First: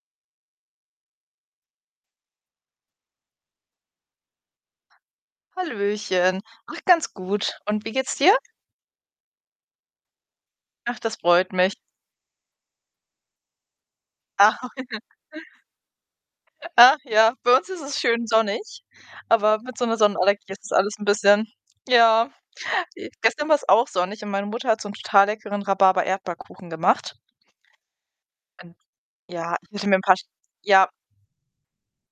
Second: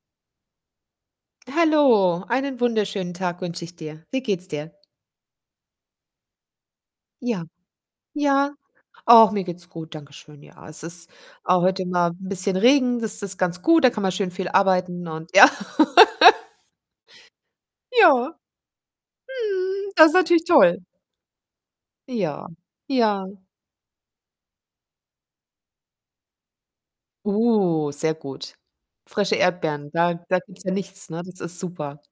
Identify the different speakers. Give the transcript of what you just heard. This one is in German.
Speaker 1: Hallo, einen wunderschönen Tag wünsche ich dir. Wie geht's dir?
Speaker 2: Hallöchen. Ach, ganz
Speaker 1: Ja,
Speaker 2: gut und wie geht's dir?
Speaker 1: ja, ach, mir geht's gut, danke schön. Ja, es
Speaker 2: Ach,
Speaker 1: ist
Speaker 2: das freut
Speaker 1: a
Speaker 2: mich.
Speaker 1: heute mal 'n bisschen Regen, das ist ganz gut. Da kann man schön viel
Speaker 2: Ach
Speaker 1: arbeiten und ja.
Speaker 2: ach ja, bei uns ist es
Speaker 1: Ja,
Speaker 2: schön sonnig, aber mit so
Speaker 1: mhm,
Speaker 2: 'ner
Speaker 1: das ist natürlich
Speaker 2: Sonnenallergie ist das
Speaker 1: toll.
Speaker 2: alles 'n bisschen ja.
Speaker 1: Ja,
Speaker 2: J
Speaker 1: ja.
Speaker 2: gestern war's auch sonnig und meine Mutter hat so 'n total leckeren Rhabarber-Erdbeerkuchen gemacht
Speaker 1: Oh, sehr gut.
Speaker 2: und
Speaker 1: Frische
Speaker 2: ja, ich hätte
Speaker 1: Erdbeeren,
Speaker 2: mir 'n
Speaker 1: da
Speaker 2: paar St
Speaker 1: da gibt's ja
Speaker 2: ja.
Speaker 1: nichts, ne? Das ist super.